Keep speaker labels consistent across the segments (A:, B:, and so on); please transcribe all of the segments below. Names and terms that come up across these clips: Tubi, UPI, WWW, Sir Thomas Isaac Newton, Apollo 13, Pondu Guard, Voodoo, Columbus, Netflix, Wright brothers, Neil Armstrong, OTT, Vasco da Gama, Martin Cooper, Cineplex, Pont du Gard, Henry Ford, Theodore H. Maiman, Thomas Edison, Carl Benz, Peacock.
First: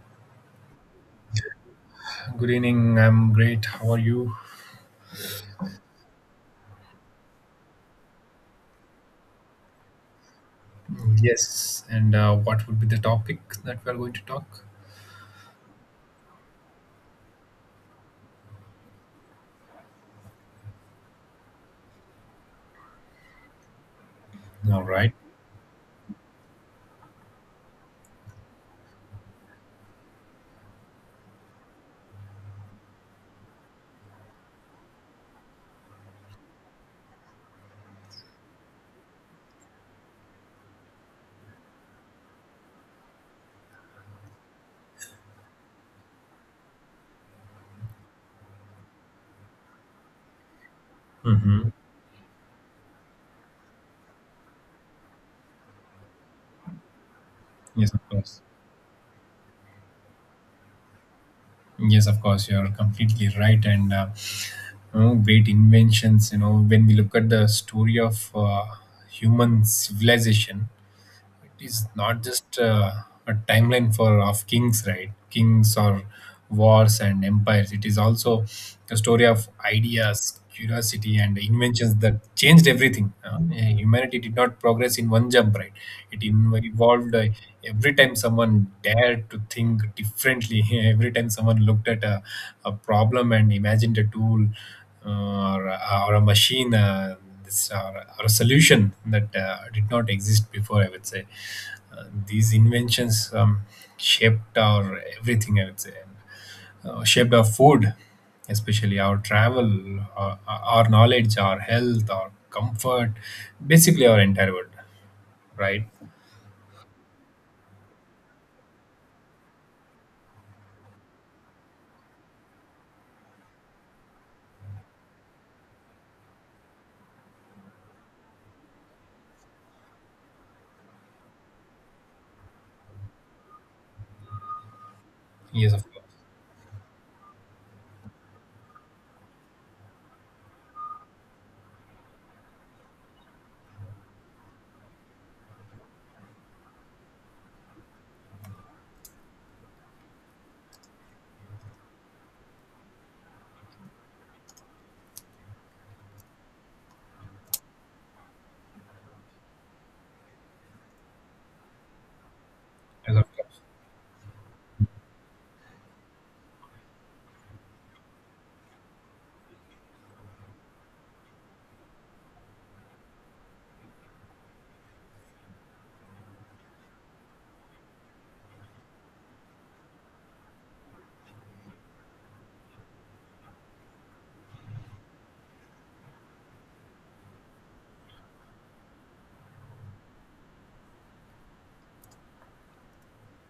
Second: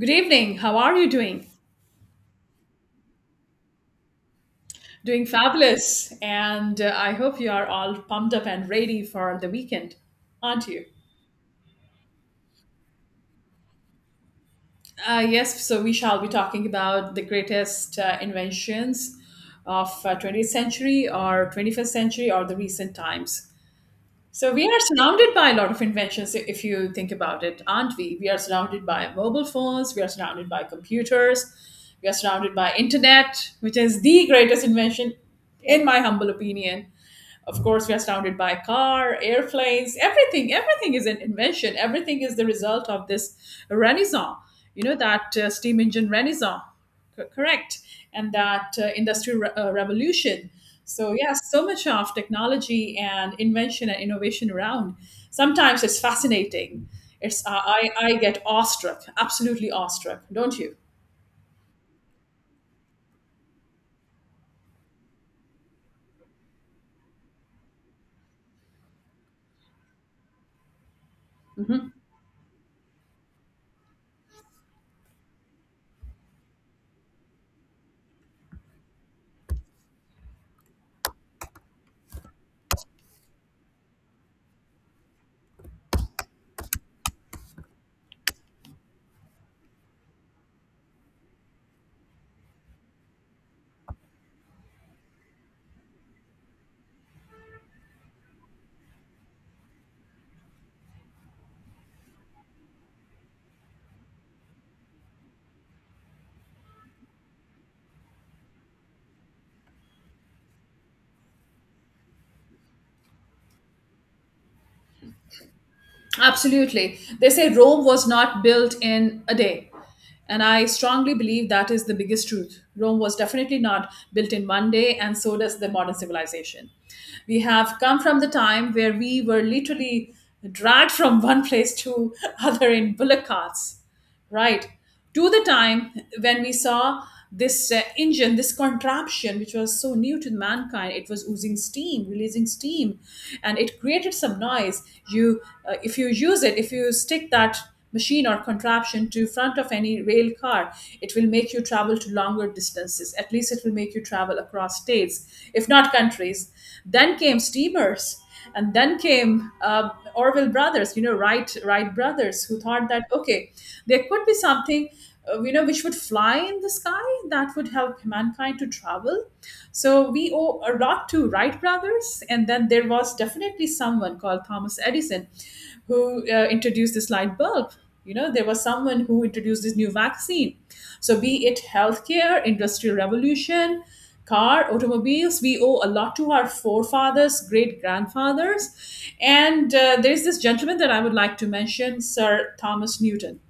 A: Good evening. How are you doing?
B: Good evening. I'm great. How are you?
A: Doing fabulous. And I hope you are all pumped up and ready for the weekend, aren't you?
B: Yes. And what would be the topic that we're going to talk?
A: Yes, so we shall be talking about the greatest inventions of 20th century or 21st century or the recent times. So we are
B: All right.
A: surrounded by a lot of inventions if you think about it, aren't we? We are surrounded by mobile phones, we are surrounded by computers, we are surrounded by internet, which is the greatest invention in my humble opinion. Of course, we are surrounded by car, airplanes, everything. Everything is an invention. Everything is the result of this renaissance. You know that steam engine renaissance, correct? And that industrial revolution. So yeah, so
B: Mm-hmm.
A: much of technology and invention and innovation around. Sometimes it's fascinating. It's uh, I
B: Yes, of
A: I get
B: course.
A: awestruck, absolutely awestruck. Don't you?
B: Yes, of course. You're completely right. Great inventions. You know, when we look at the story of human civilization, it is
A: Mm-hmm.
B: not just a timeline for of kings, right? Kings or wars and empires. It is also a story of ideas, curiosity, and inventions that changed everything. Yeah, humanity did not progress in one jump, right? It evolved. Every time someone dared to think differently, every time someone looked at a problem and imagined a tool or a machine, are a solution that did not exist before, I would say. These inventions shaped our everything, I would say, and shaped our food, especially our travel, our knowledge, our health, our comfort, basically our entire world, right?
A: Absolutely. They say Rome was not built in a day. And I strongly believe that is the biggest truth. Rome was definitely not built in one day, and so does the modern civilization. We have come from the time where we were literally dragged from one place to other in bullock carts, right, to the
B: Yes, of
A: time
B: course.
A: when we saw this engine, this contraption which was so new to mankind. It was oozing steam, releasing steam, and it created some noise. You If you use it, if you stick that machine or contraption to front of any rail car, it will make you travel to longer distances. At least it will make you travel across states, if not countries. Then came steamers, and then came Orville brothers, you know, Wright brothers, who thought that
B: Yes, of
A: okay,
B: course.
A: there could be something, you know, which would fly in the sky, that would help mankind to travel. So we owe a lot to Wright brothers. And then there was definitely someone called Thomas Edison, who introduced this light bulb. You know, there was someone who introduced this new vaccine. So, be it healthcare, industrial revolution, car, automobiles, we owe a lot to our forefathers, great grandfathers. And there's this gentleman that I would like to mention, Sir Thomas Newton,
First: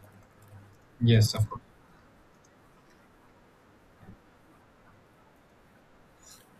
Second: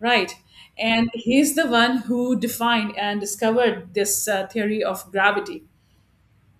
A: right? And
B: Yes, of
A: he's
B: course.
A: the one who defined and discovered this theory of gravity.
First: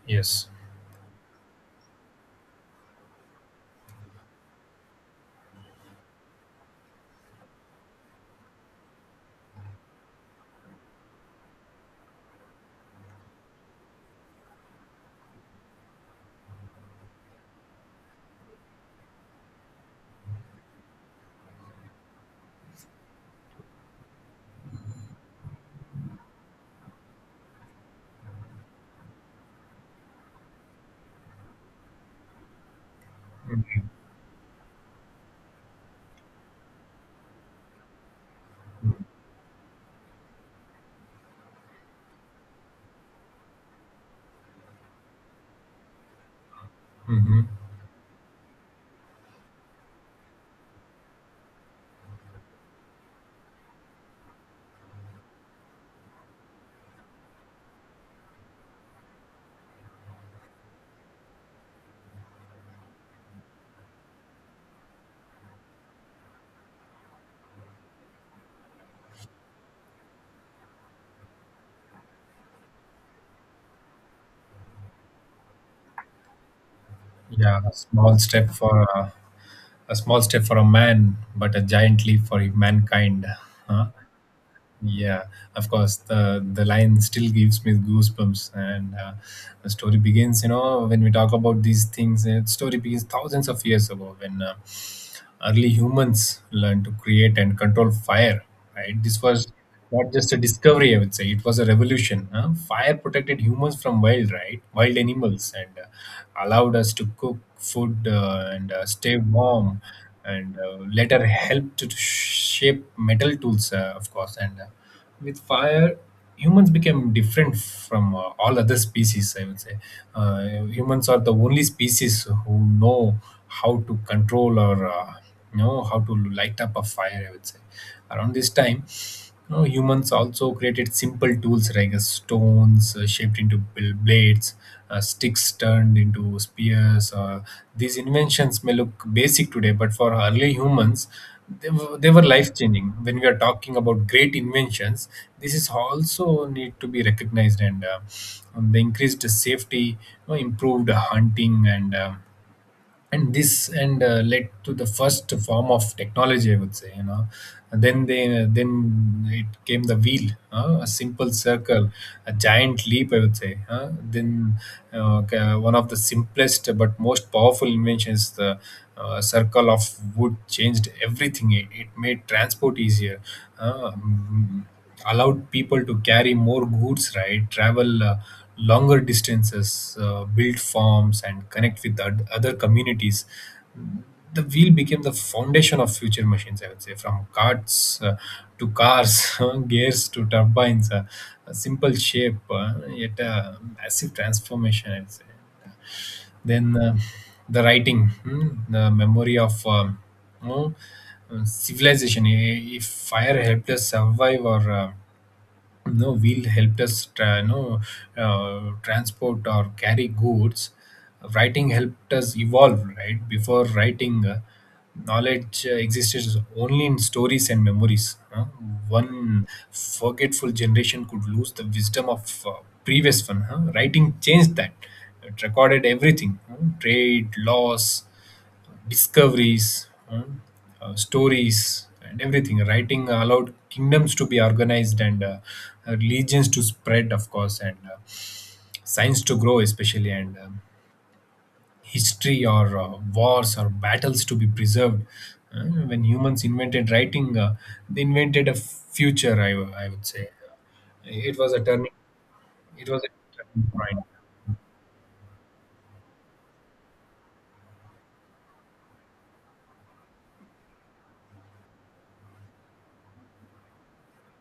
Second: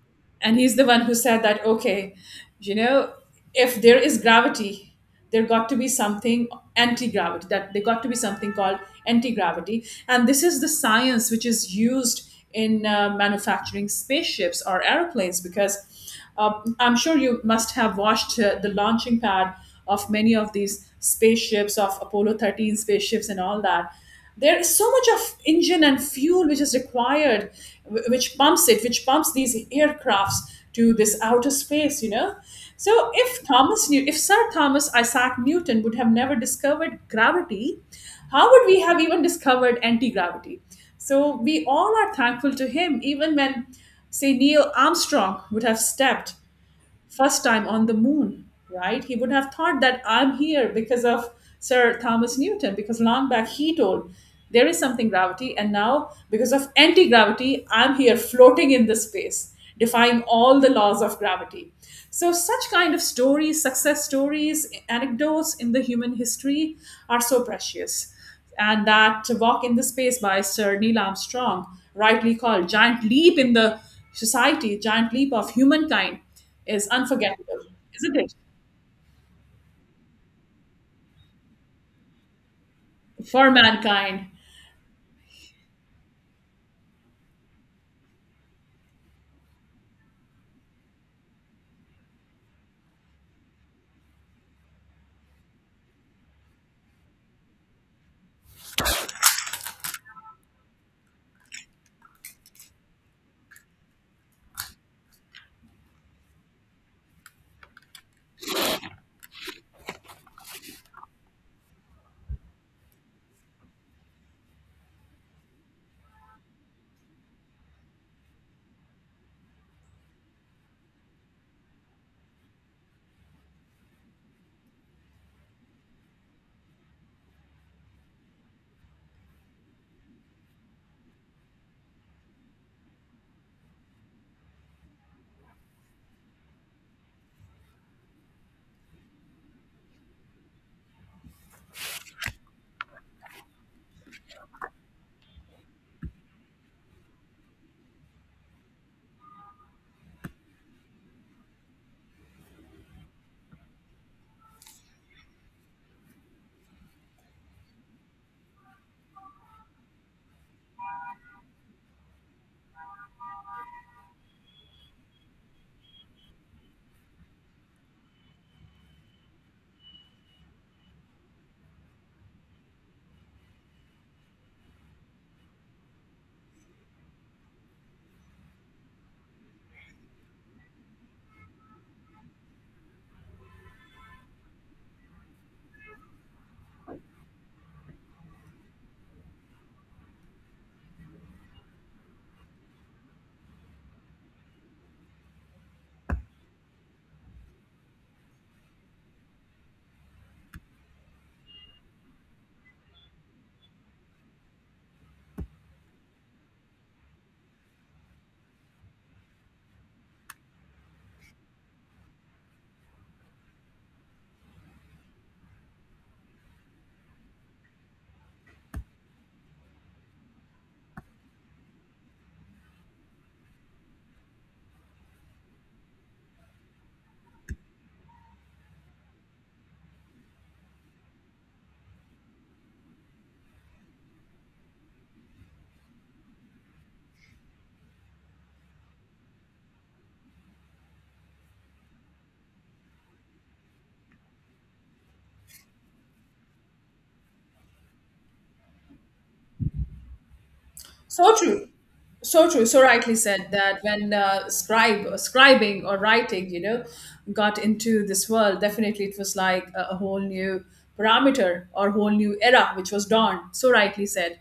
B: Yes.
A: And he's the one who said that okay, you know, if there is gravity, there got to be something anti-gravity, that there got to be something called anti-gravity. And this is the science which is used in manufacturing spaceships or airplanes, because uh, I'm sure you must have watched the launching pad of many of these spaceships, of Apollo 13 spaceships, and all that. There is so much of engine and fuel which is required, which pumps it, which pumps these aircrafts to this outer space, you know. So if if Sir Thomas Isaac Newton would have never discovered gravity, how would we have even discovered anti-gravity? So we all are thankful to him. Even when Say Neil Armstrong would have stepped first
B: Mm-hmm.
A: time on the moon, right? He would have thought that I'm here because of Sir Thomas Newton, because long back he told there is something gravity, and now because of anti gravity, I'm here floating in the space, defying all the laws of gravity. So, such kind of stories, success stories, anecdotes in the human history are so precious. And that Walk in the Space by Sir Neil Armstrong, rightly called Giant Leap in the Society, Giant Leap of Humankind, is unforgettable,
B: yeah a
A: isn't
B: small
A: it?
B: step for a, a small step for a man, but a giant leap for mankind.
A: For
B: Huh?
A: mankind.
B: Yeah, of course. The line still gives me goosebumps, and the story begins. You know, when we talk about these things, the story begins thousands of years ago when early humans learned to create and control fire. Right, this was not just a discovery. I would say it was a revolution. Huh? Fire protected humans from wild, right, wild animals, and allowed us to cook food and stay warm, and later helped to shape metal tools, of course, and with fire humans became different from all other species, I would say. uh, Humans are the only species who know how to control or know how to light up a fire, I would say. Around this time, you know, humans also created simple tools like stones shaped into blades, sticks turned into spears. These inventions may look basic today, but for early humans they were life changing. When we are talking about great inventions, this is also need to be recognized, and the increased safety, you know, improved hunting and led to the first form of technology, I would say, you know. And then it came the wheel, a simple circle, a giant leap, I would say. One of the simplest but most powerful inventions, the circle of wood, changed everything. It made transport easier, uh, allowed people to carry more goods, right? Travel longer distances, build farms, and connect with other communities. The wheel became the foundation of future machines, I would say, from carts to cars, gears to turbines, a simple shape, yet a massive transformation, I would say. Then the writing, hmm, the memory of you know, civilization. If fire helped us survive or no wheel helped us tra- no, transport or carry goods, writing helped us evolve, right? Before writing, knowledge existed only in stories and memories, huh? One forgetful generation could lose the wisdom of previous one, huh? Writing changed that. It recorded everything, huh? Trade, laws, discoveries, stories, and everything. Writing allowed kingdoms to be organized, and religions to spread, of course, and science to grow, especially, and history or wars or battles to be preserved. Uh, when humans invented writing, they invented a future, I would say.
A: So
B: It was a
A: true.
B: turning,
A: So true. So
B: it was a
A: rightly said
B: turning
A: that
B: point.
A: when scribing or writing, you know, got into this world, definitely it was like a whole new parameter or whole new era which was dawned. So rightly said.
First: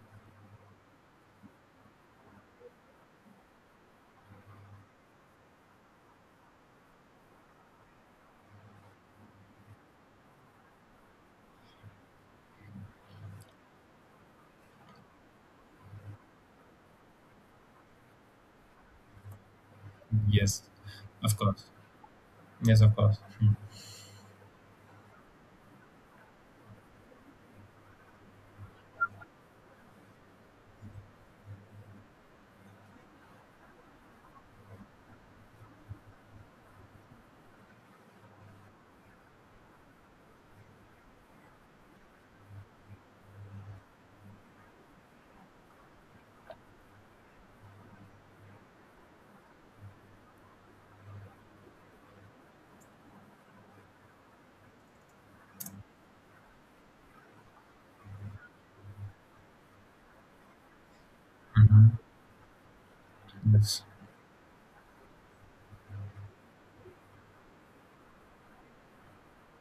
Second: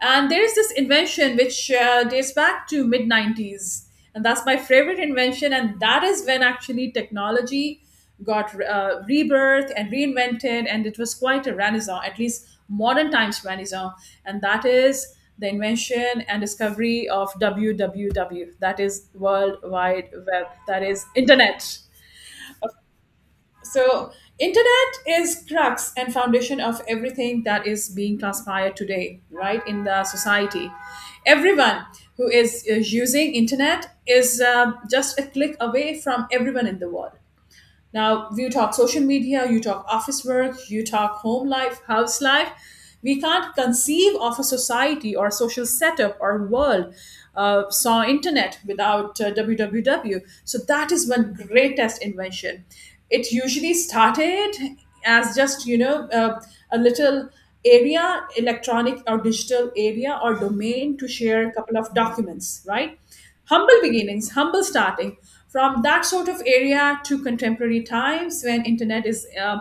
A: And there is this invention which dates back to mid 90s, and that's my favorite invention. And that is when actually technology got rebirth and reinvented, and it was quite a renaissance, at least modern times renaissance. And that is the invention and discovery of WWW, that is World Wide Web,
B: Yes,
A: that is
B: of course.
A: internet.
B: Yes, of course. Mm.
A: So, internet is crux and foundation of everything that is being transpired today, right? In the society, everyone is using internet is just a click away from everyone in the world. Now, you talk social media, you talk office work, you talk home life, house life. We can't conceive of a society or social setup or world saw internet without www. So that is one greatest invention. It usually started as just, you know, a little area, electronic or digital area or domain to share a couple
B: Mhm.
A: of documents, right? Humble
B: Yes.
A: beginnings, humble starting. From that sort of area to contemporary times when internet is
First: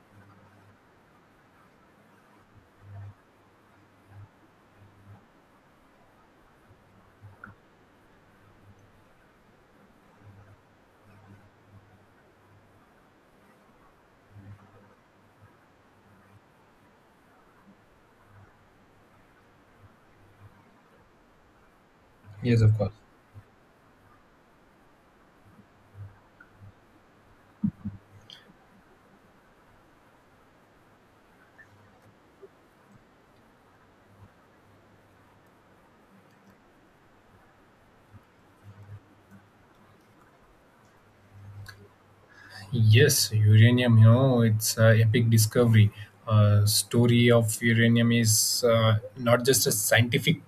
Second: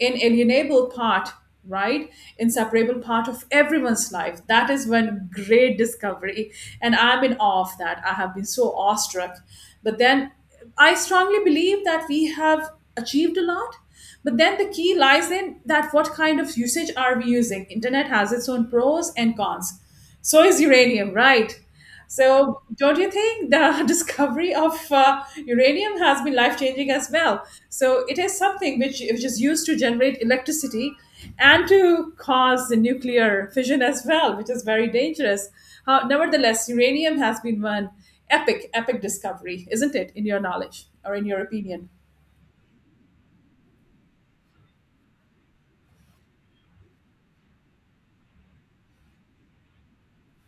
A: inalienable part, right? Inseparable part of everyone's life. That is one great discovery. And I'm in awe of that. I have been so awestruck. But then I strongly believe that we have achieved a lot. But then the key lies in that what kind of usage are we using. Internet has its own pros and cons. So is uranium, right?
B: Yes,
A: So,
B: of course.
A: don't you think the discovery of uranium has been life changing as well? So, it is something which is used to generate electricity and to cause the nuclear fission as well, which is very dangerous. How nevertheless, uranium has been one epic, epic discovery, isn't it, in your knowledge or in your opinion?
B: Yes, uranium, you know, it's a epic discovery. Story of uranium is not just a scientific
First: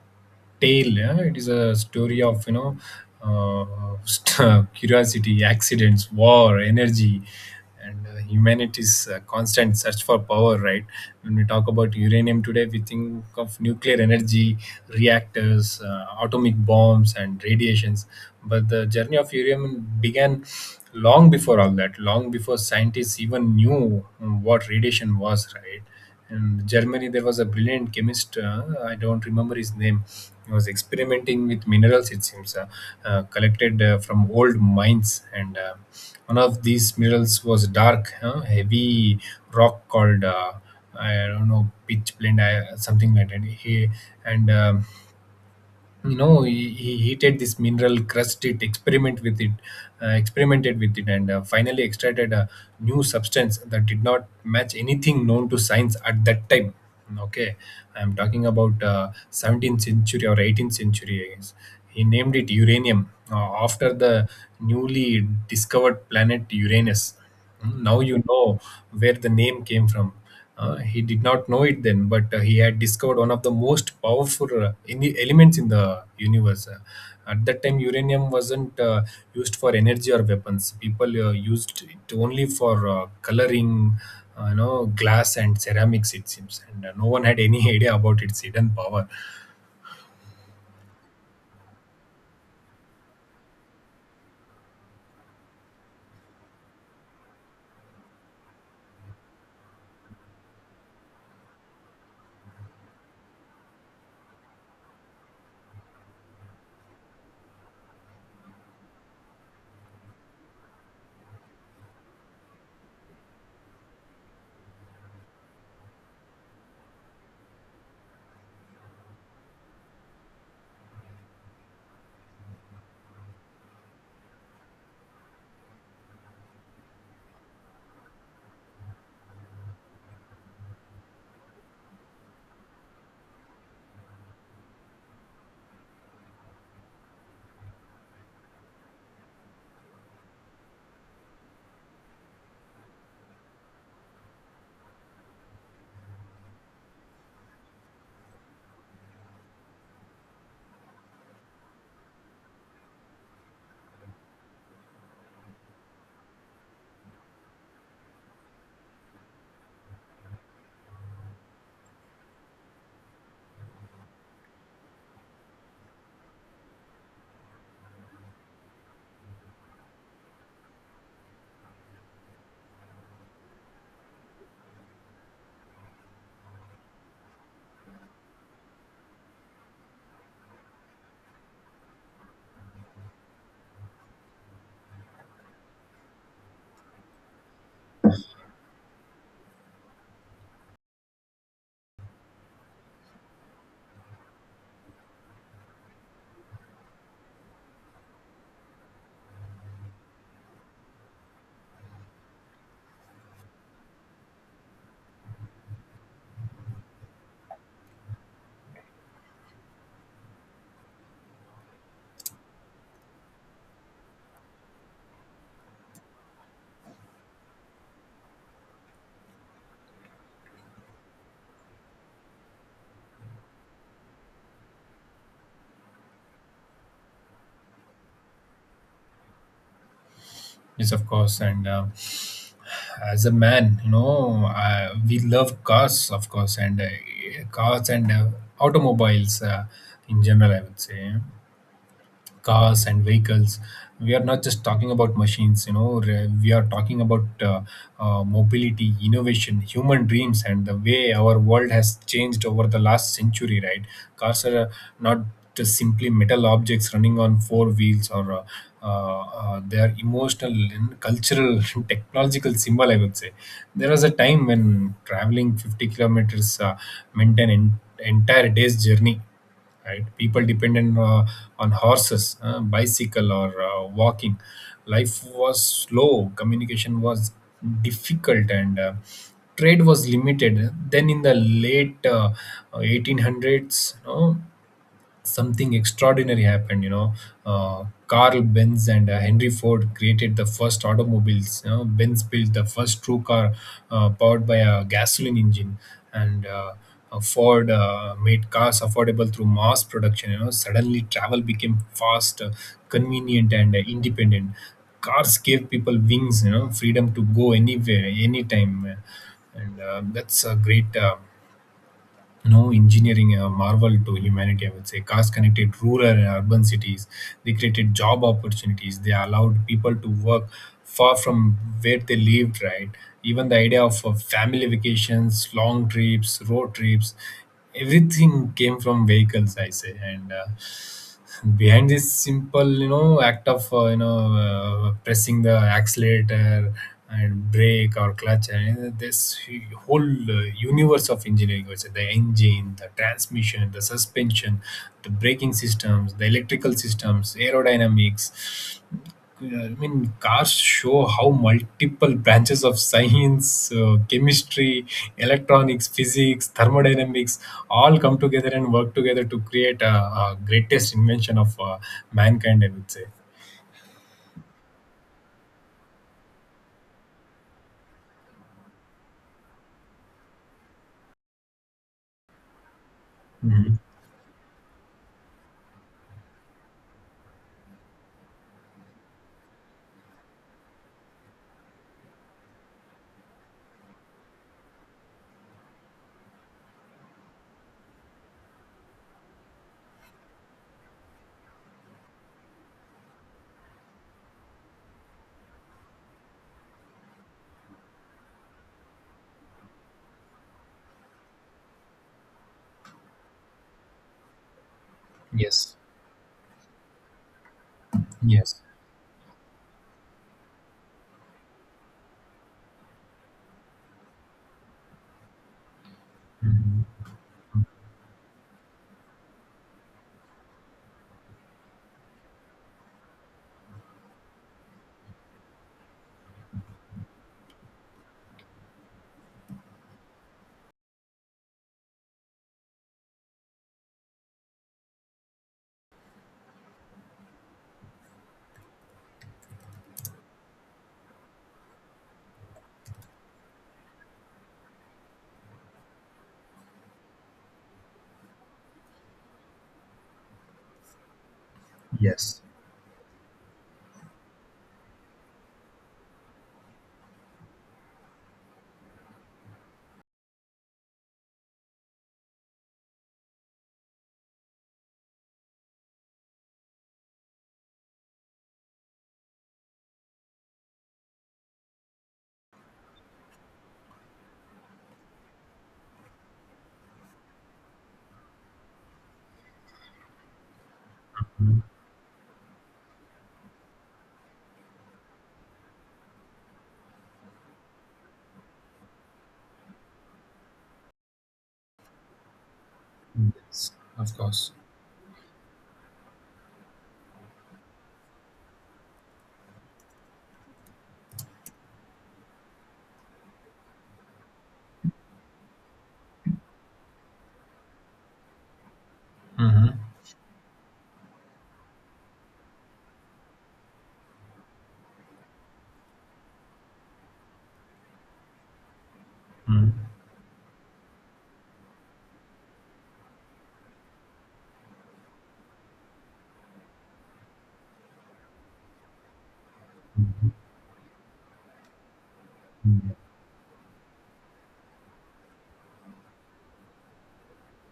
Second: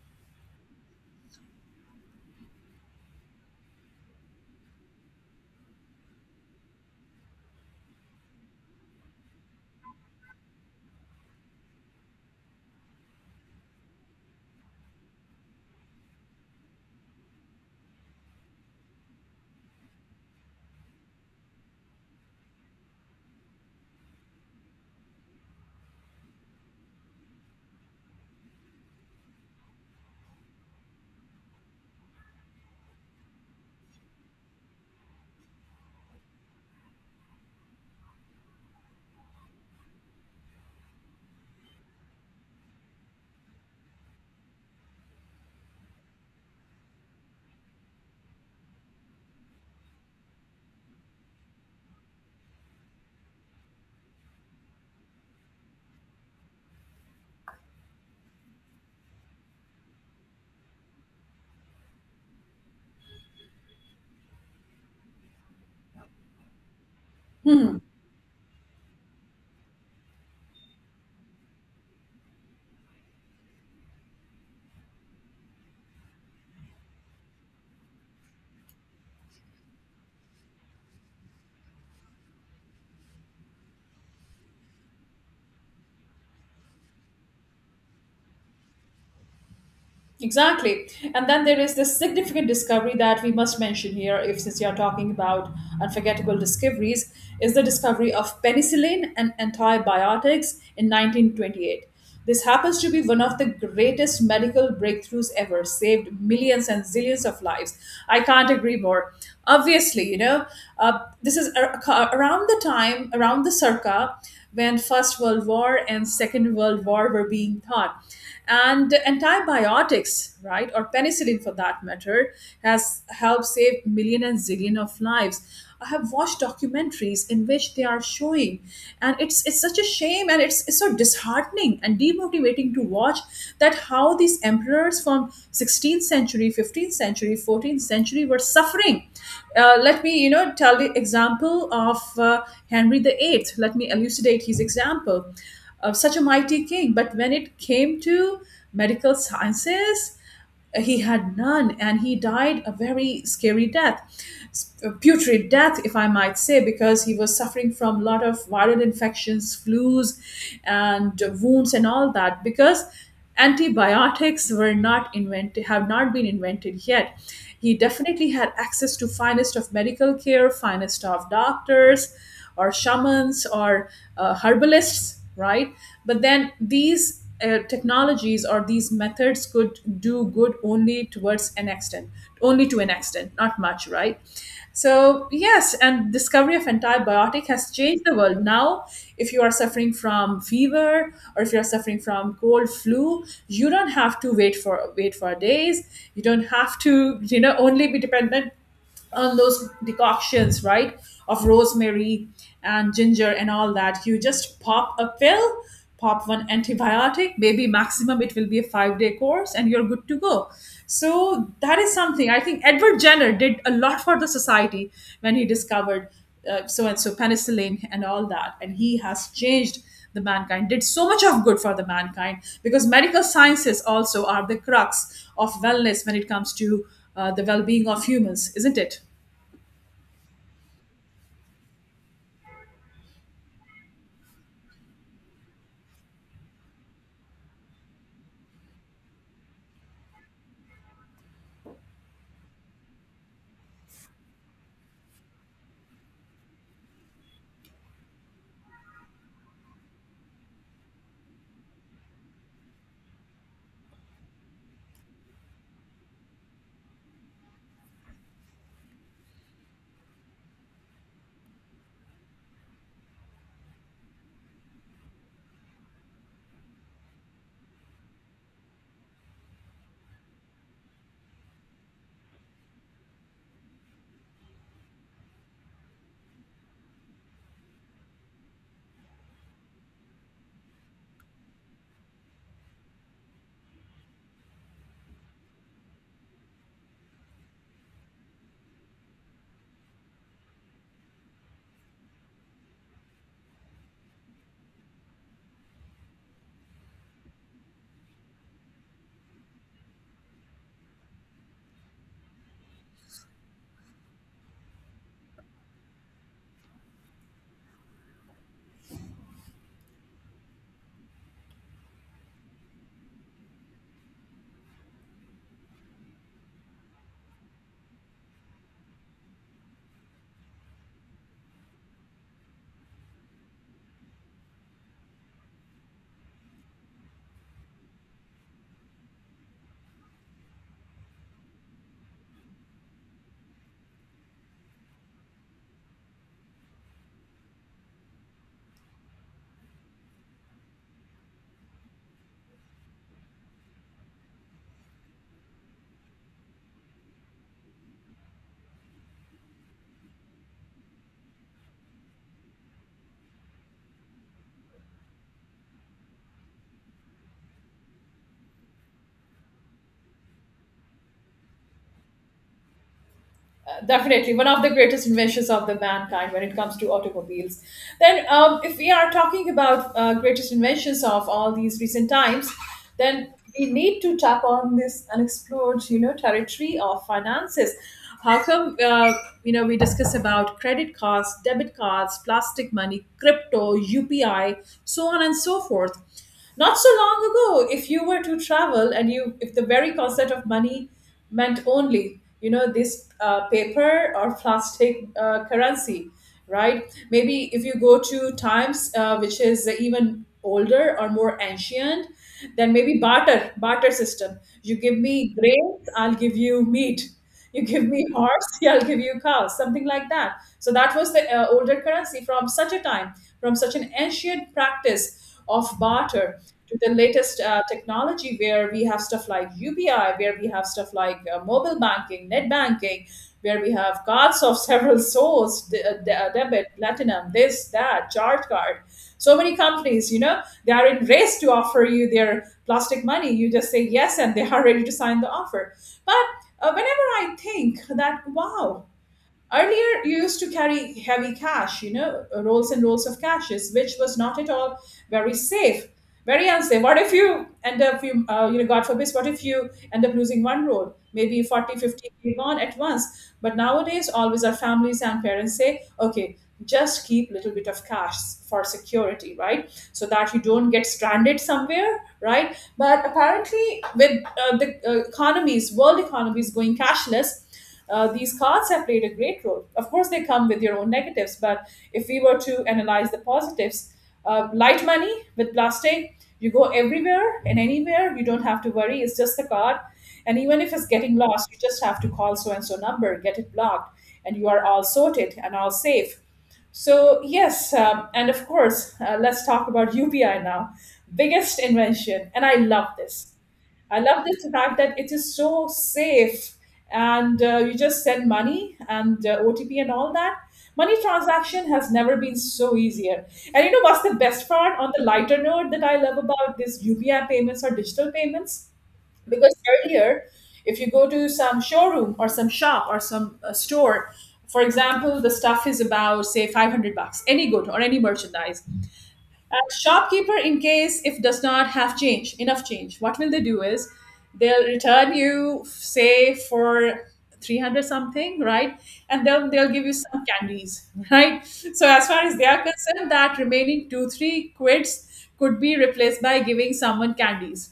B: tale, yeah? It is a story of, you know, curiosity, accidents, war, energy, and humanity's constant search for power, right? When we talk about uranium today, we think of nuclear energy, reactors, atomic bombs, and radiations. But the journey of uranium began long before all that, long before scientists even knew what radiation was, right? And Germany, there was a brilliant chemist. I don't remember his name. He was experimenting with minerals. It seems collected from old mines, and one of these minerals was dark, heavy rock called I don't know, pitch blend, I, something like that. He and you know, he heated this mineral, crushed it, experimented with it, and finally extracted a new substance that did not match anything known to science at that time. Okay, I'm talking about 17th century or 18th century, I guess. He named it uranium after the newly discovered planet Uranus. Mm, now you know where the name came from. He did not know it then, but he had discovered one of the most powerful in the elements in the universe. At that time, uranium wasn't used for energy or weapons. People used it only for coloring, you know, glass and ceramics. It seems, and no one had any idea about its hidden power.
A: Exactly. And then there is this significant discovery that we must mention here, if since you're talking about unforgettable discoveries, is the discovery of penicillin and antibiotics in 1928. This happens to be one of the greatest medical breakthroughs ever, saved millions and zillions of lives. I can't agree more. Obviously, you know, this is around the time, around the circa, when First World War and Second World War were being taught. And antibiotics, right, or penicillin for that matter, has helped save million and zillion of lives. I have watched documentaries in which they are showing, and it's such a shame, and it's so disheartening and demotivating to watch that how these emperors from 16th century, 15th century, 14th century were suffering. Let me, you know, tell the example of Henry the Eighth. Let me elucidate his example. Such a mighty king. But when it came to medical sciences, he had none, and he died a very scary death, a putrid death, if I might say, because he was suffering from a lot of viral infections, flus and wounds and all that, because antibiotics were not invented, have not been invented yet. He definitely had access to finest of medical care, finest of doctors or shamans or herbalists, right? But then these technologies or these methods could do good only towards an extent, only to an extent, not much, right? So, yes, and discovery of antibiotic has changed the world. Now, if you are suffering from fever or if you are suffering from cold flu, you don't have to wait for days. You don't have to, you know, only be dependent on those decoctions, right, of rosemary and ginger and all that. You just pop a pill, pop one antibiotic, maybe maximum it will be a 5 day course, and you're good to go. So that is something I think Edward Jenner did a lot for the society when he discovered so and so penicillin and all that, and he has changed the mankind, did so much of good for the mankind, because medical sciences also are the crux of wellness when it comes to the well-being of humans, isn't it?
B: Yes, of course. And as a man, you know, we love cars, of course, and cars and automobiles in general. I would say. Cars and vehicles, we are not just talking about machines, you know. We are talking about mobility, innovation, human dreams, and the way our world has changed over the last century, right? Cars are not just simply metal objects running on four wheels or they are emotional and cultural technological symbol, I would say. There was a time when traveling 50 kilometers meant an entire day's journey, right? People dependent on horses, bicycle, or walking. Life was slow, communication was difficult, and trade was limited. Then in the late 1800s, you know, something extraordinary happened. You know, Carl Benz and Henry Ford created the first automobiles. You know, Benz built the first true car powered by a gasoline engine, and Ford made cars affordable through mass production. You know, suddenly travel became fast, convenient, and independent. Cars gave people wings. You know, freedom to go anywhere, anytime, and that's a great. No engineering a marvel to humanity, I would say. Cars connected rural and urban cities, they created job opportunities, they allowed people to work far from where they lived, right? Even the idea of family vacations, long trips, road trips, everything came from vehicles, I say. And behind this simple, you know, act of pressing the accelerator and brake or clutch, and this whole universe of engineering, which is the engine, the transmission, the suspension, the braking systems, the electrical systems, aerodynamics. Yeah, I mean, cars show how multiple branches of science, chemistry, electronics, physics, thermodynamics all come together and work together to create a greatest invention of mankind, I would say.
A: Definitely one of the greatest inventions of the mankind. When it comes to automobiles, then if we are talking about greatest inventions of all these recent times, then we
B: Mhm.
A: need to tap on this unexplored, you know, territory of finances. How come, you know, we discuss about credit cards, debit cards, plastic money, crypto, upi, so on and so forth. Not so long ago, if you were to travel and you, if the very concept of money meant only, you know, this paper or plastic currency, right? Maybe if you go to times which is even older or more ancient, then maybe barter, barter system. You give me
B: Yes.
A: grains, I'll give you meat, you give me horse,
B: Yes.
A: I'll give you cow, something like that. So that was the older currency. From such a time, from such an ancient practice of barter, to
B: Mhm.
A: the latest technology where we have stuff like UPI, where we have stuff like mobile banking, net banking, where we have cards of several sorts, debit, platinum, this, that, charge card. So many companies, you know, they are in race to offer you their plastic money. You just say yes, and they are ready to sign the offer. But whenever I think that, wow, earlier, you used to carry heavy cash, you know, rolls and rolls of cashes, which was not at all very safe, very unsafe. What if you end up, God forbid, what if you end up losing one roll, maybe 40, 50
B: Yes.
A: gone at once? But nowadays, always our families and parents say, okay, just keep little bit of cash for security, right? So that you don't get stranded somewhere, right? But apparently, with the economies, world economies going cashless, these cards have played a great role. Of course, they come with your own negatives, but if we were to analyze the positives, light money with plastic, you go everywhere and anywhere. You don't have to worry. It's just the card. And even if it's getting lost, you
B: Mhm.
A: just have to call so and so number, get it blocked, and you are all sorted and all safe. So, yes, and of course, let's talk about UPI now. Biggest invention, and I love this.
B: Yes,
A: I
B: of
A: love this
B: course.
A: fact that it is so safe and you just send money and OTP and all that. Money transaction has never been so easier. And you know what's the best part on the lighter note that I love about this UPI payments or digital payments? Because
B: Mhm.
A: earlier, if you go to some showroom or some shop or some store, for example, the stuff is about say 500 bucks, any good or any merchandise. And shopkeeper, in case if does not have change, enough change, what will they do is they'll return you, say, for 300 something, right? And then they'll give you some candies, right? So as far as they are
B: Mhm.
A: concerned, that remaining two, three quids could be replaced by giving someone candies,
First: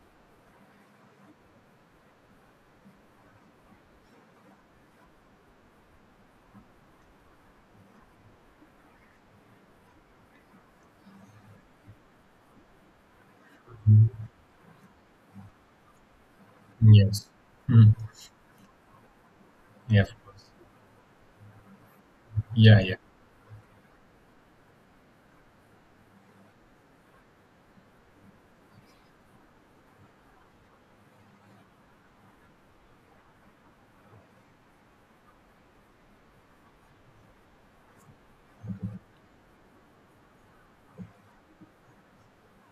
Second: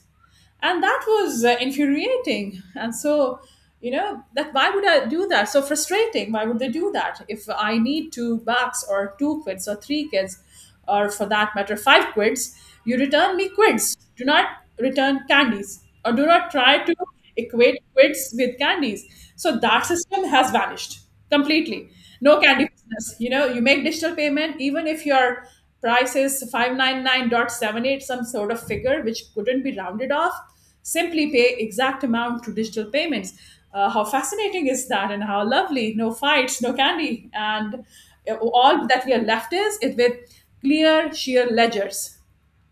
A: and that was infuriating. And so, you know, that why would I do that, so frustrating, why would they do that? If I need 2 bucks or two quids or three quids, or for that matter five quids, you return me quids. Do not return candies, or do not try to
B: Yes.
A: equate
B: Mm.
A: quids with candies. So that
B: Yeah, of
A: system
B: course.
A: has vanished completely. No candy
B: Yeah, yeah.
A: business, you know, you make digital payment even if you're price is 599.78, some sort of figure which couldn't be rounded off, simply pay exact amount to digital payments. How fascinating is that, and how lovely, no fights, no candy, and all that we are left is it with clear sheer ledgers,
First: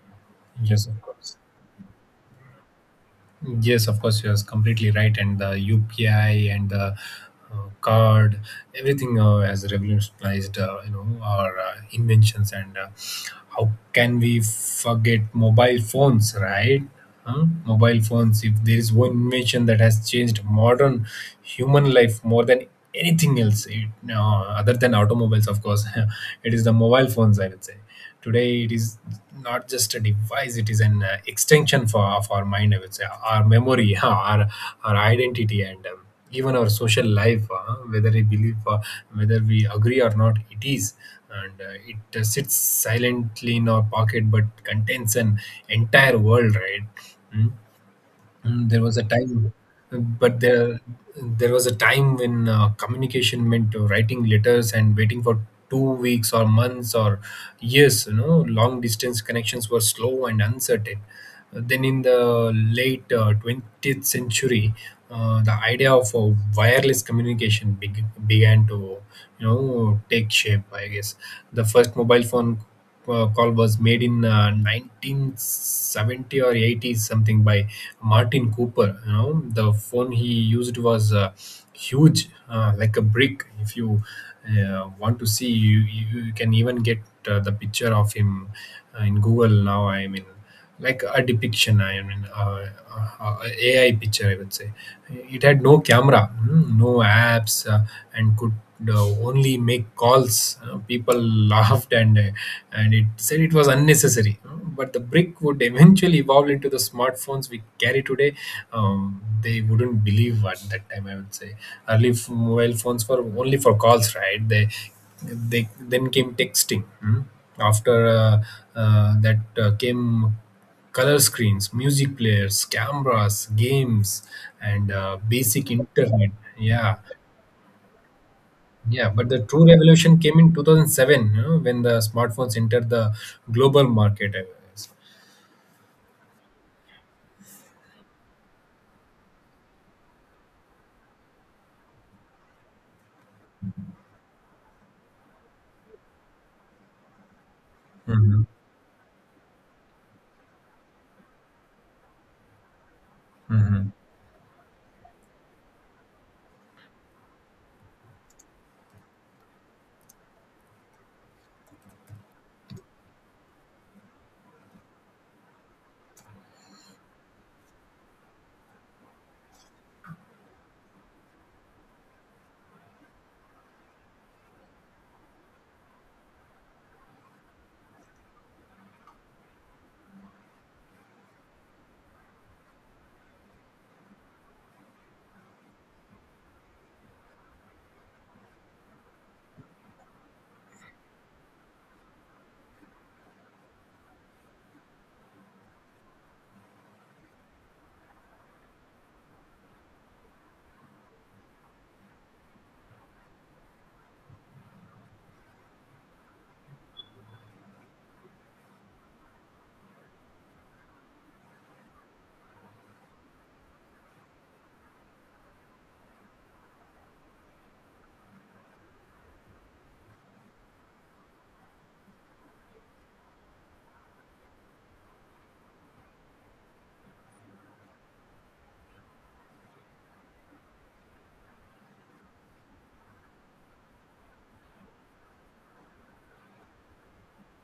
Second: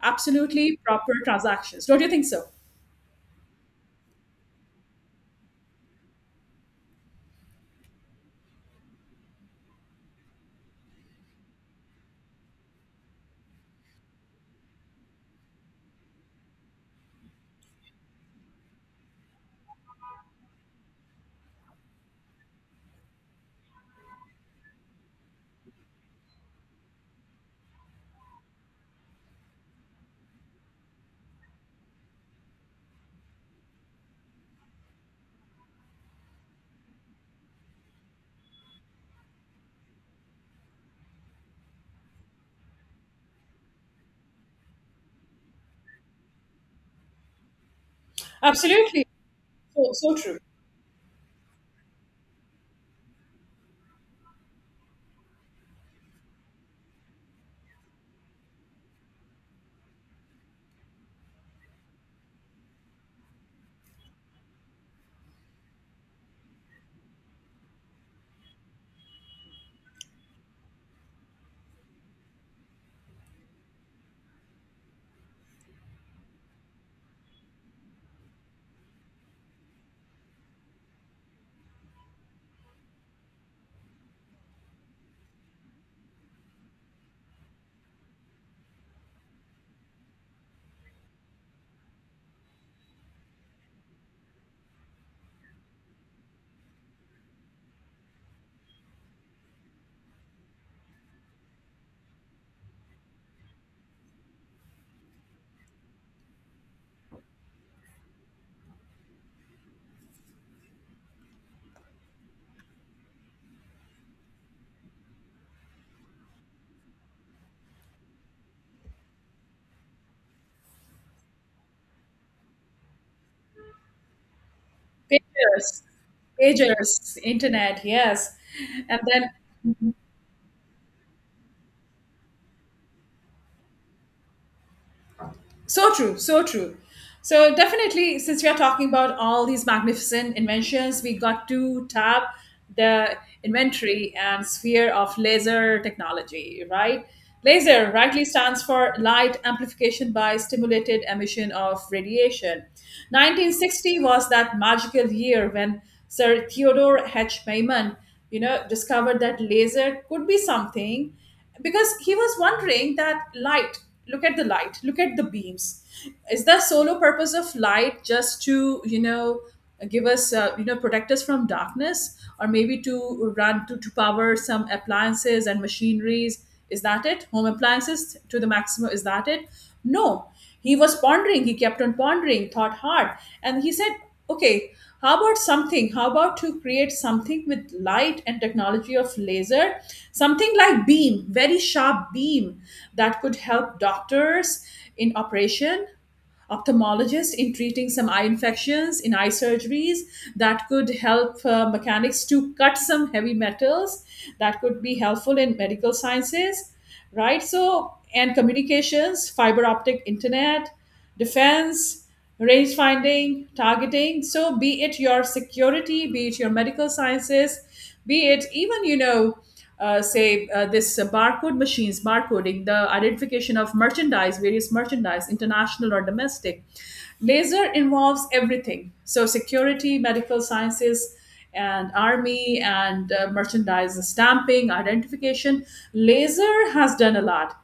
A: absolutely
B: Yes, of
A: proper
B: course.
A: transactions, don't you think so?
B: Yes, of course, you're completely right. And the UPI and the card, everything has revolutionized, you know, our inventions. And how can we forget mobile phones, right? Huh? Mobile phones. If there is one invention that has changed modern human life more than anything else, other than automobiles, of course, it is the mobile phones. I would say today it is not just a device, it is an extension for of our mind, I would say, our memory, our identity, and even our social life. Whether we agree or not, it is. And it sits silently in our pocket but contains an entire world, right? Mm. Mm, there was a
A: Absolutely,
B: time
A: so, so true.
B: but there there was a time when communication meant writing letters and waiting for 2 weeks or months or years. You know, long distance connections were slow and uncertain. Then, in the late 20th century, the idea of wireless communication began to, you know, take shape. I guess the first mobile phone call was made in 1970 or 80 something by Martin Cooper. You know, the phone he used was huge, like a brick. If you want to see, you can even get the picture of him in Google now. I mean like a depiction. Uh, uh, AI picture, I would say. It had no camera, no apps, and could only make calls. People laughed and it said it was unnecessary. Mm, but the brick would eventually evolve into the smartphones we carry today. um, they wouldn't believe at that time, I would say. Mobile phones were only for calls, right? They then came texting. After that came color screens, music players, cameras, games, and
A: Pagers,
B: basic internet.
A: pagers,
B: Yeah,
A: internet, yes, and
B: yeah.
A: then
B: But the true revolution came in 2007, you know, when the smartphones entered the global market, I guess.
A: so true, so true. So definitely, since we are talking about all these magnificent inventions, we got to tap the inventory and sphere of laser technology, right? Laser rightly
B: Mm-hmm.
A: stands for light amplification by stimulated emission of radiation.
B: Mm-hmm.
A: 1960 was that magical year when Sir Theodore H. Maiman, you know, discovered that laser could be something because he was wondering that light, look at the light, look at the beams, is the solo purpose of light just to, you know, give us you know, protect us from darkness, or maybe to run to power some appliances and machineries? Is that it? Home appliances to the maximum, is that it? No, he was pondering, he kept on pondering, thought hard, and he said, okay, how about something? How about to create something with light and technology of laser? Something like beam, very sharp beam that could help doctors in operation, ophthalmologists in treating some eye infections, in eye surgeries, that could help mechanics to cut some heavy metals, that could be helpful in medical sciences, right, so, and communications, fiber optic internet, defense, range finding, targeting. So be it your security, be it your medical sciences, be it even, you know, say this barcode machines, barcoding, the identification of merchandise, various merchandise, international or domestic. Laser involves everything. So, security, medical sciences, and army, and merchandise stamping identification, laser has done a lot,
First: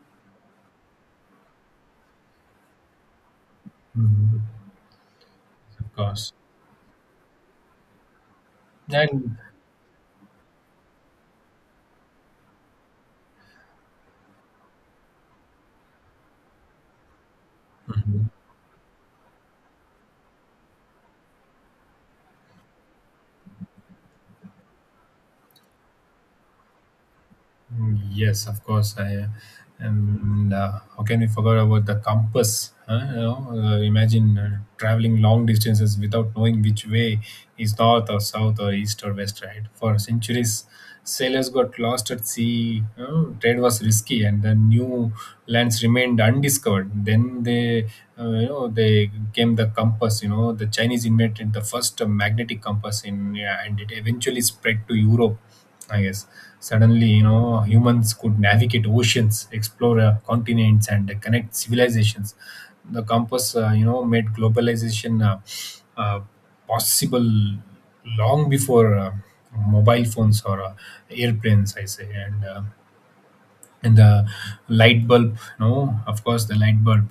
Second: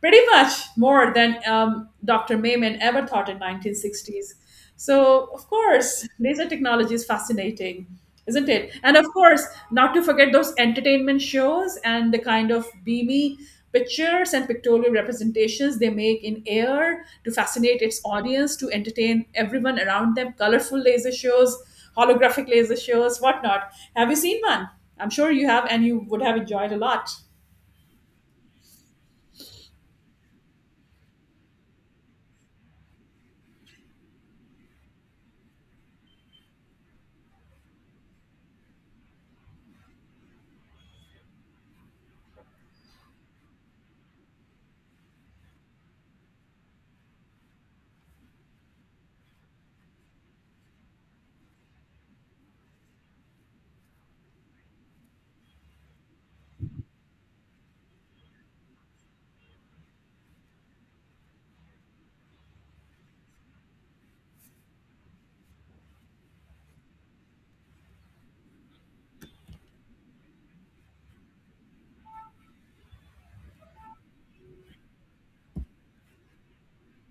A: pretty much more than Dr. Maiman ever thought in 1960s.
B: Mm-hmm.
A: So, of
B: Of
A: course,
B: course.
A: laser technology is fascinating, isn't it? And of
B: And
A: course, not to forget those entertainment shows and the kind of beamy pictures and pictorial representations they make in air to fascinate its audience, to entertain everyone around them, colorful laser shows, holographic laser shows, whatnot. Have you seen one? I'm sure you have, and you would have enjoyed a lot.
B: Mm, yes, of course. And how can we forget about the compass? Huh? You know, imagine traveling long distances without knowing which way is north or south or east or west. Right? For centuries, sailors got lost at sea. You know, trade was risky, and the new lands remained undiscovered. Then they, you know, they came the compass. You know, the Chinese invented the first magnetic compass in, yeah, and it eventually spread to Europe, I guess. Suddenly, you know, humans could navigate oceans, explore continents, and connect civilizations. The compass made globalization uh, possible long before mobile phones or airplanes, I say. And the light bulb, no, of course, the light bulb.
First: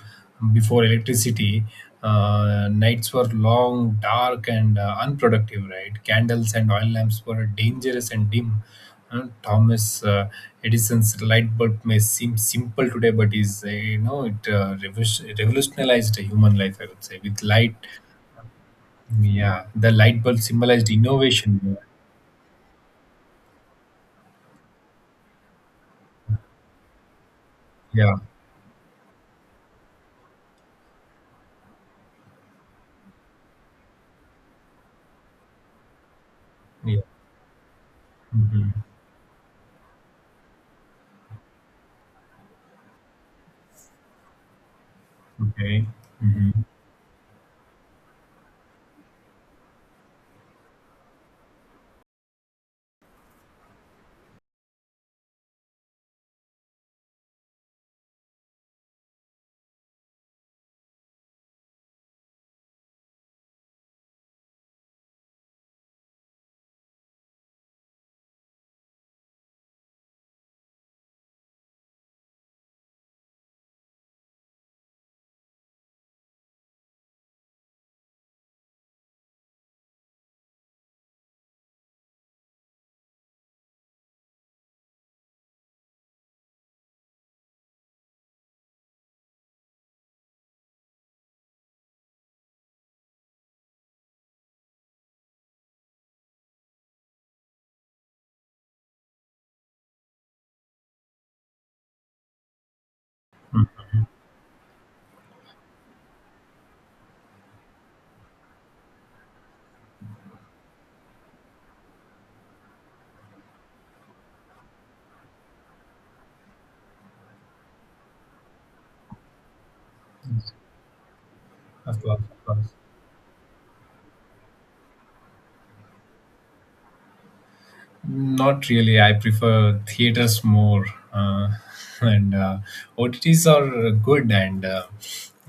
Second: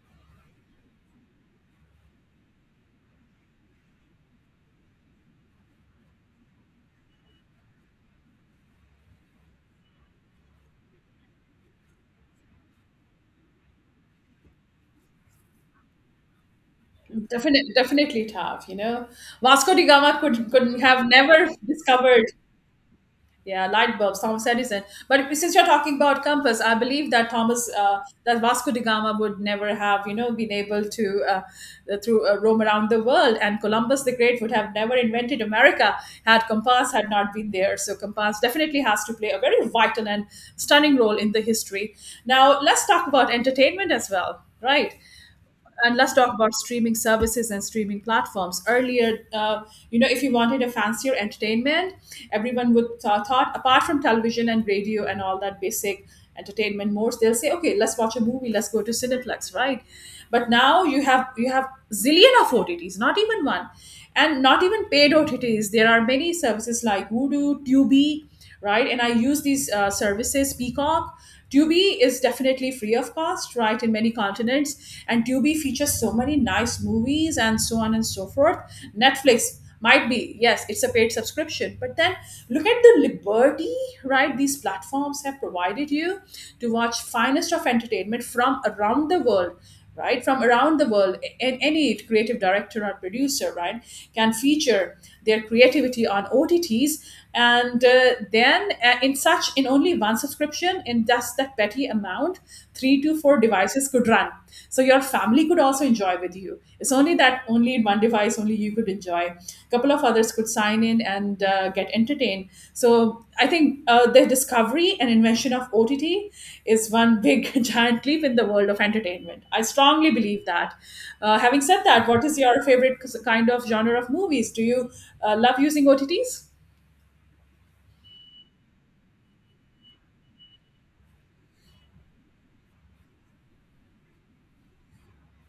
B: Before electricity, nights were long, dark, and unproductive, right? Candles and oil lamps were dangerous and dim. Uh, Thomas uh, Edison's light bulb may seem simple today, but is, you know, it revolutionized human life, I would say, with
A: Definitely,
B: light.
A: definitely tough. You know,
B: Yeah,
A: Vasco da
B: the
A: Gama
B: light bulb
A: could
B: symbolized
A: have never
B: innovation.
A: discovered, yeah, light bulbs. Thomas Edison. But since you're talking about compass, I believe that Thomas,
B: Yeah.
A: that Vasco da Gama would never have, you know, been able to through roam around the world. And Columbus the Great would have never invented America had compass
B: Yeah.
A: had not been there. So compass
B: Mhm.
A: definitely has to play a very vital and stunning role in the history. Now let's talk about entertainment as well, right?
B: Okay.
A: And let's talk about
B: Mhm.
A: streaming services and streaming platforms. Earlier, you know, if you wanted a fancier entertainment, everyone would thought apart from television and radio and all that basic entertainment modes, they'll say, okay, let's watch a movie, let's go to Cineplex, right? But now you have zillion of OTTs, not even one, and not even paid OTTs. There are many services like Voodoo, Tubi, right? And I use these services. Peacock, Tubi is definitely free of cost, right, in many continents. And Tubi features so many nice movies and so on and so forth. Netflix might be, yes, it's a paid subscription. But then look at the liberty, right, these platforms have provided you to watch finest of entertainment from around the world, right, from around the world. And any creative director or producer, right, can feature their creativity on OTTs, and then in such in only one subscription, in just that petty amount, 3 to 4 devices could run. So your family could also enjoy with you. It's only that only in one device only you could enjoy. A couple of others could sign in, dine in, and get entertained. So I think the discovery and invention of OTT is one big giant leap in the world of entertainment. I strongly believe that. Having said
B: Of
A: that,
B: course.
A: what is
B: Of
A: your
B: course.
A: favorite kind of genre of movies? Do you love using OTTs?
B: Not really. I prefer theaters more, uh, and OTTs are good, and, uh,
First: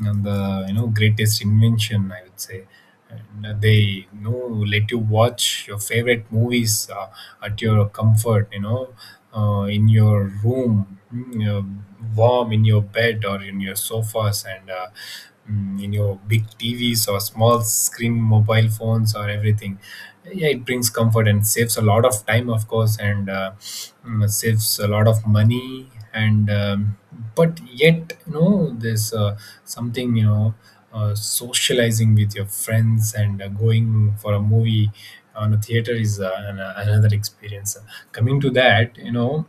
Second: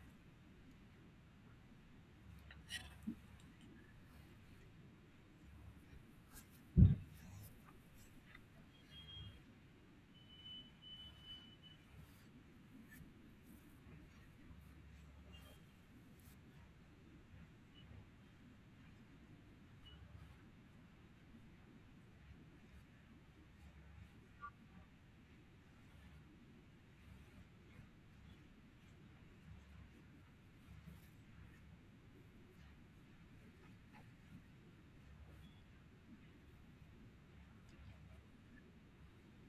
B: and the, you know, greatest invention, I would say. And they, you know, let you watch your favorite movies at your comfort. You know, in your room, mm, warm in your bed or in your sofas, in your big TVs or small screen mobile phones or everything. Yeah, it brings comfort and saves a lot of time, of course, and saves a lot of money, and but yet, you know, there's something, you know, socializing with your friends and going for a movie on a theater is another experience. Coming to that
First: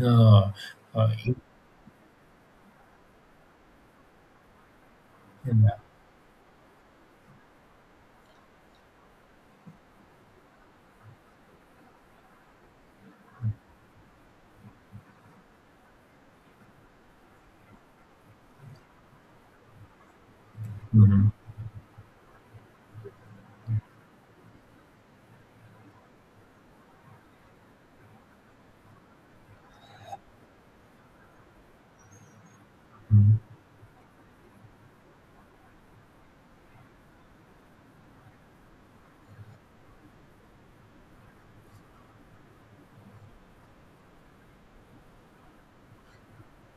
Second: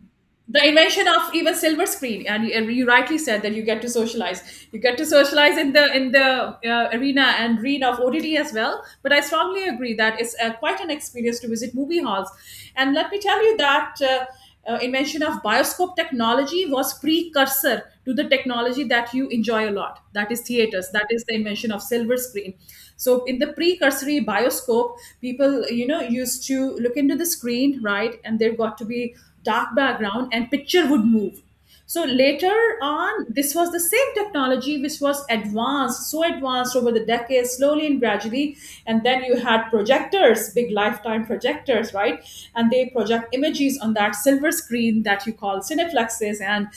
B: uh,
A: The invention
B: uh,
A: of
B: in-
A: even silver screen, and you rightly said that you get to socialize, you get to socialize in the arena, and arena of OTT as well, but I strongly agree that it's quite an experience to visit movie halls. And let me tell you that invention of bioscope technology was precursor to the technology that you enjoy a lot, that is theaters, that is
B: Mhm.
A: the invention of silver screen. So in the precursory bioscope, people, you know, used to look into the screen, right, and there got to be dark background and picture would move. So later on,
B: Mhm.
A: this was the same technology which was advanced, so advanced over the decades, slowly and gradually, and then you had projectors, big lifetime projectors, right, and they project images on that silver screen that you call cineplexes. And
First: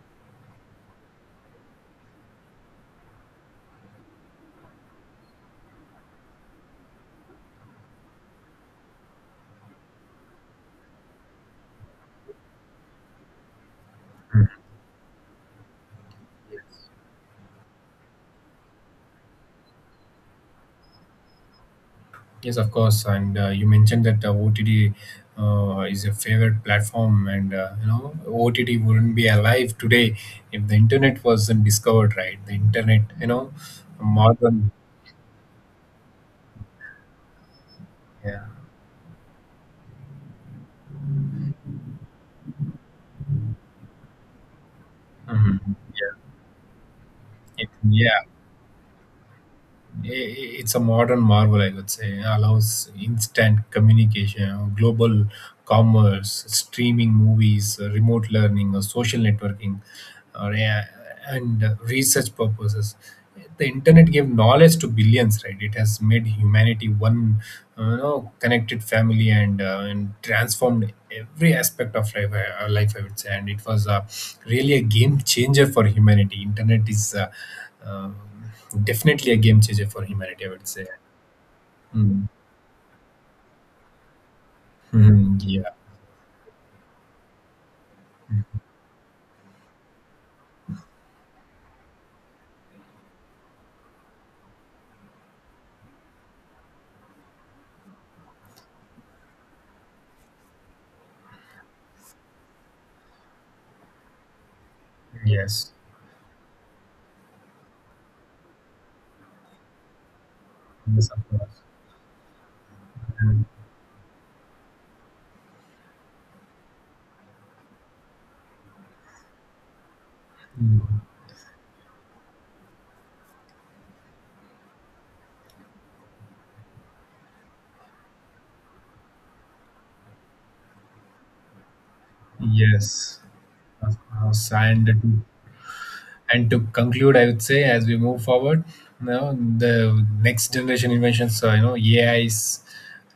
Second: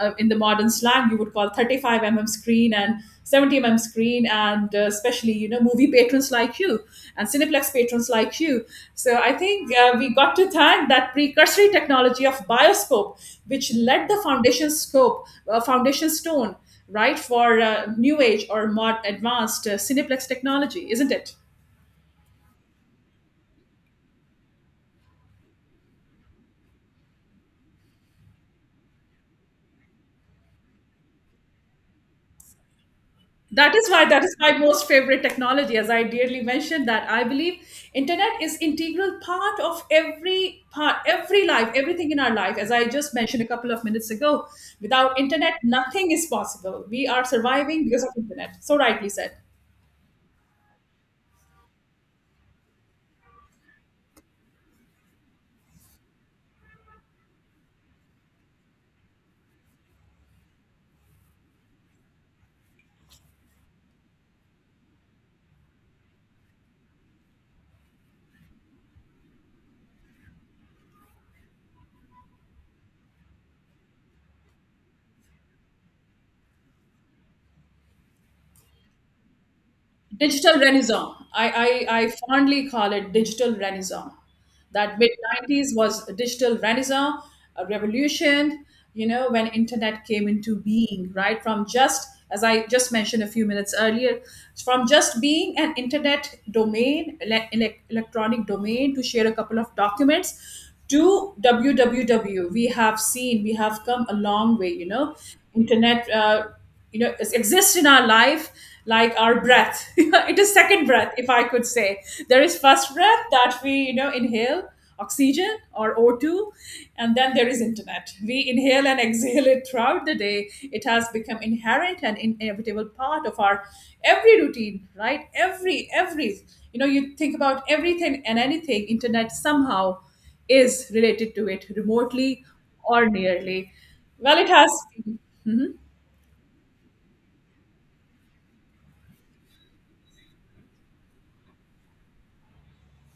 A: in the modern slang, you would call 35 mm screen and 70 mm screen, and especially, you know, movie patrons like you and cineplex patrons like you. So I think we got to thank that precursory technology of bioscope, which led the foundation scope, foundation stone, right, for new age or mod advanced cineplex technology, isn't it?
B: Yes, of course. And you mentioned that OTT is your favorite platform, and you know OTT wouldn't be alive today if the internet wasn't discovered, right? The internet, you know,
A: That is why, that is my
B: modern,
A: most favorite technology, as I dearly mentioned that I believe internet
B: yeah.
A: is integral part of every part, every life, everything in our life. As I just mentioned a couple of minutes ago, without internet,
B: Mhm.
A: nothing
B: Yeah,
A: is possible. We are surviving because of
B: yeah.
A: internet. So rightly said.
B: I- it's a modern marvel, I would say. It allows instant communication, global commerce, streaming movies, remote learning, or social networking, or yeah, and research purposes. The internet gave knowledge to billions, right? It has made humanity one, you know, connected family, and transformed every aspect of life. Life, I would say, and it was, really a game changer for humanity. Internet is, um definitely a game changer for humanity, I
A: Digital
B: would say.
A: renaissance. I
B: Mm.
A: fondly call it digital renaissance. That mid
B: Mm, yeah.
A: 90s was a digital renaissance, a revolution, you know, when internet came into being, right? From just, as I just mentioned a few minutes earlier, from just being an internet domain, electronic domain to share a couple of documents to www, we have seen, we have come a long way, you know.
B: Yes.
A: Internet, you know, it exists in our life like our breath. It is second
B: Yes,
A: breath,
B: of
A: if I
B: course.
A: could say. There is first breath
B: Mm,
A: that we, you know, inhale oxygen or O2, and then there is internet, we inhale and exhale it throughout the day. It
B: mm,
A: has become inherent and inevitable part of our every routine, right, every, you know, you think about everything and anything, internet somehow is related to it remotely or
B: yes,
A: nearly.
B: of
A: Well, it
B: course.
A: has, hmm,
B: And to conclude, I would say, as we move forward, you know, the next generation inventions, you know, AIs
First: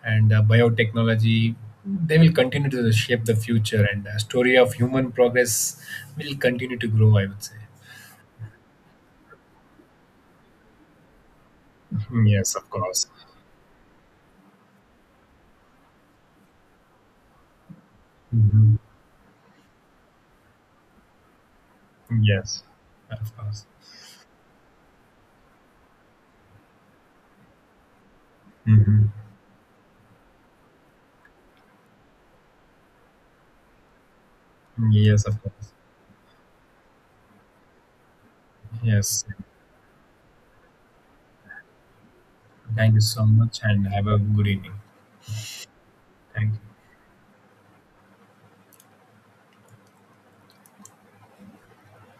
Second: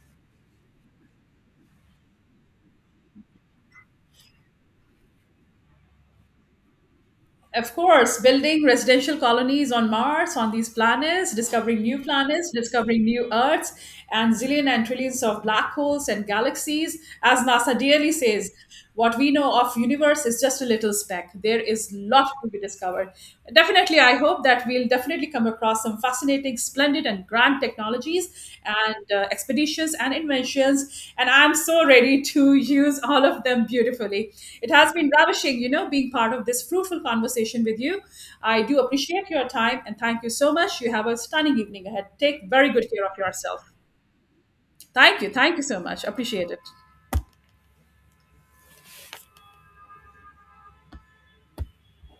B: and biotechnology, they will continue to shape the future, and the story of human progress will continue to grow, I would say.
A: of course, building residential colonies on Mars, on these planets,
B: Yes, of
A: discovering
B: course.
A: new Earths, and zillion and trillions of black holes and galaxies. As NASA dearly says,
B: Mhm.
A: what we know of universe is just a little speck. There is lot to be
B: Yes,
A: discovered.
B: of course.
A: Definitely, I hope that we'll definitely come across some fascinating, splendid, and grand technologies
B: Mhm.
A: and expeditions and inventions. And I'm so ready to use all of them beautifully. It has been
B: Yes, of
A: ravishing, you
B: course.
A: know, being part of this fruitful conversation with you. I do
B: Yes.
A: appreciate your time and thank you so much. You have a stunning evening ahead. Take very good
B: Thank you
A: care of
B: so much,
A: yourself.
B: and have a good evening.
A: Thank you. Thank you so much. Appreciate
B: Thank
A: it.
B: you.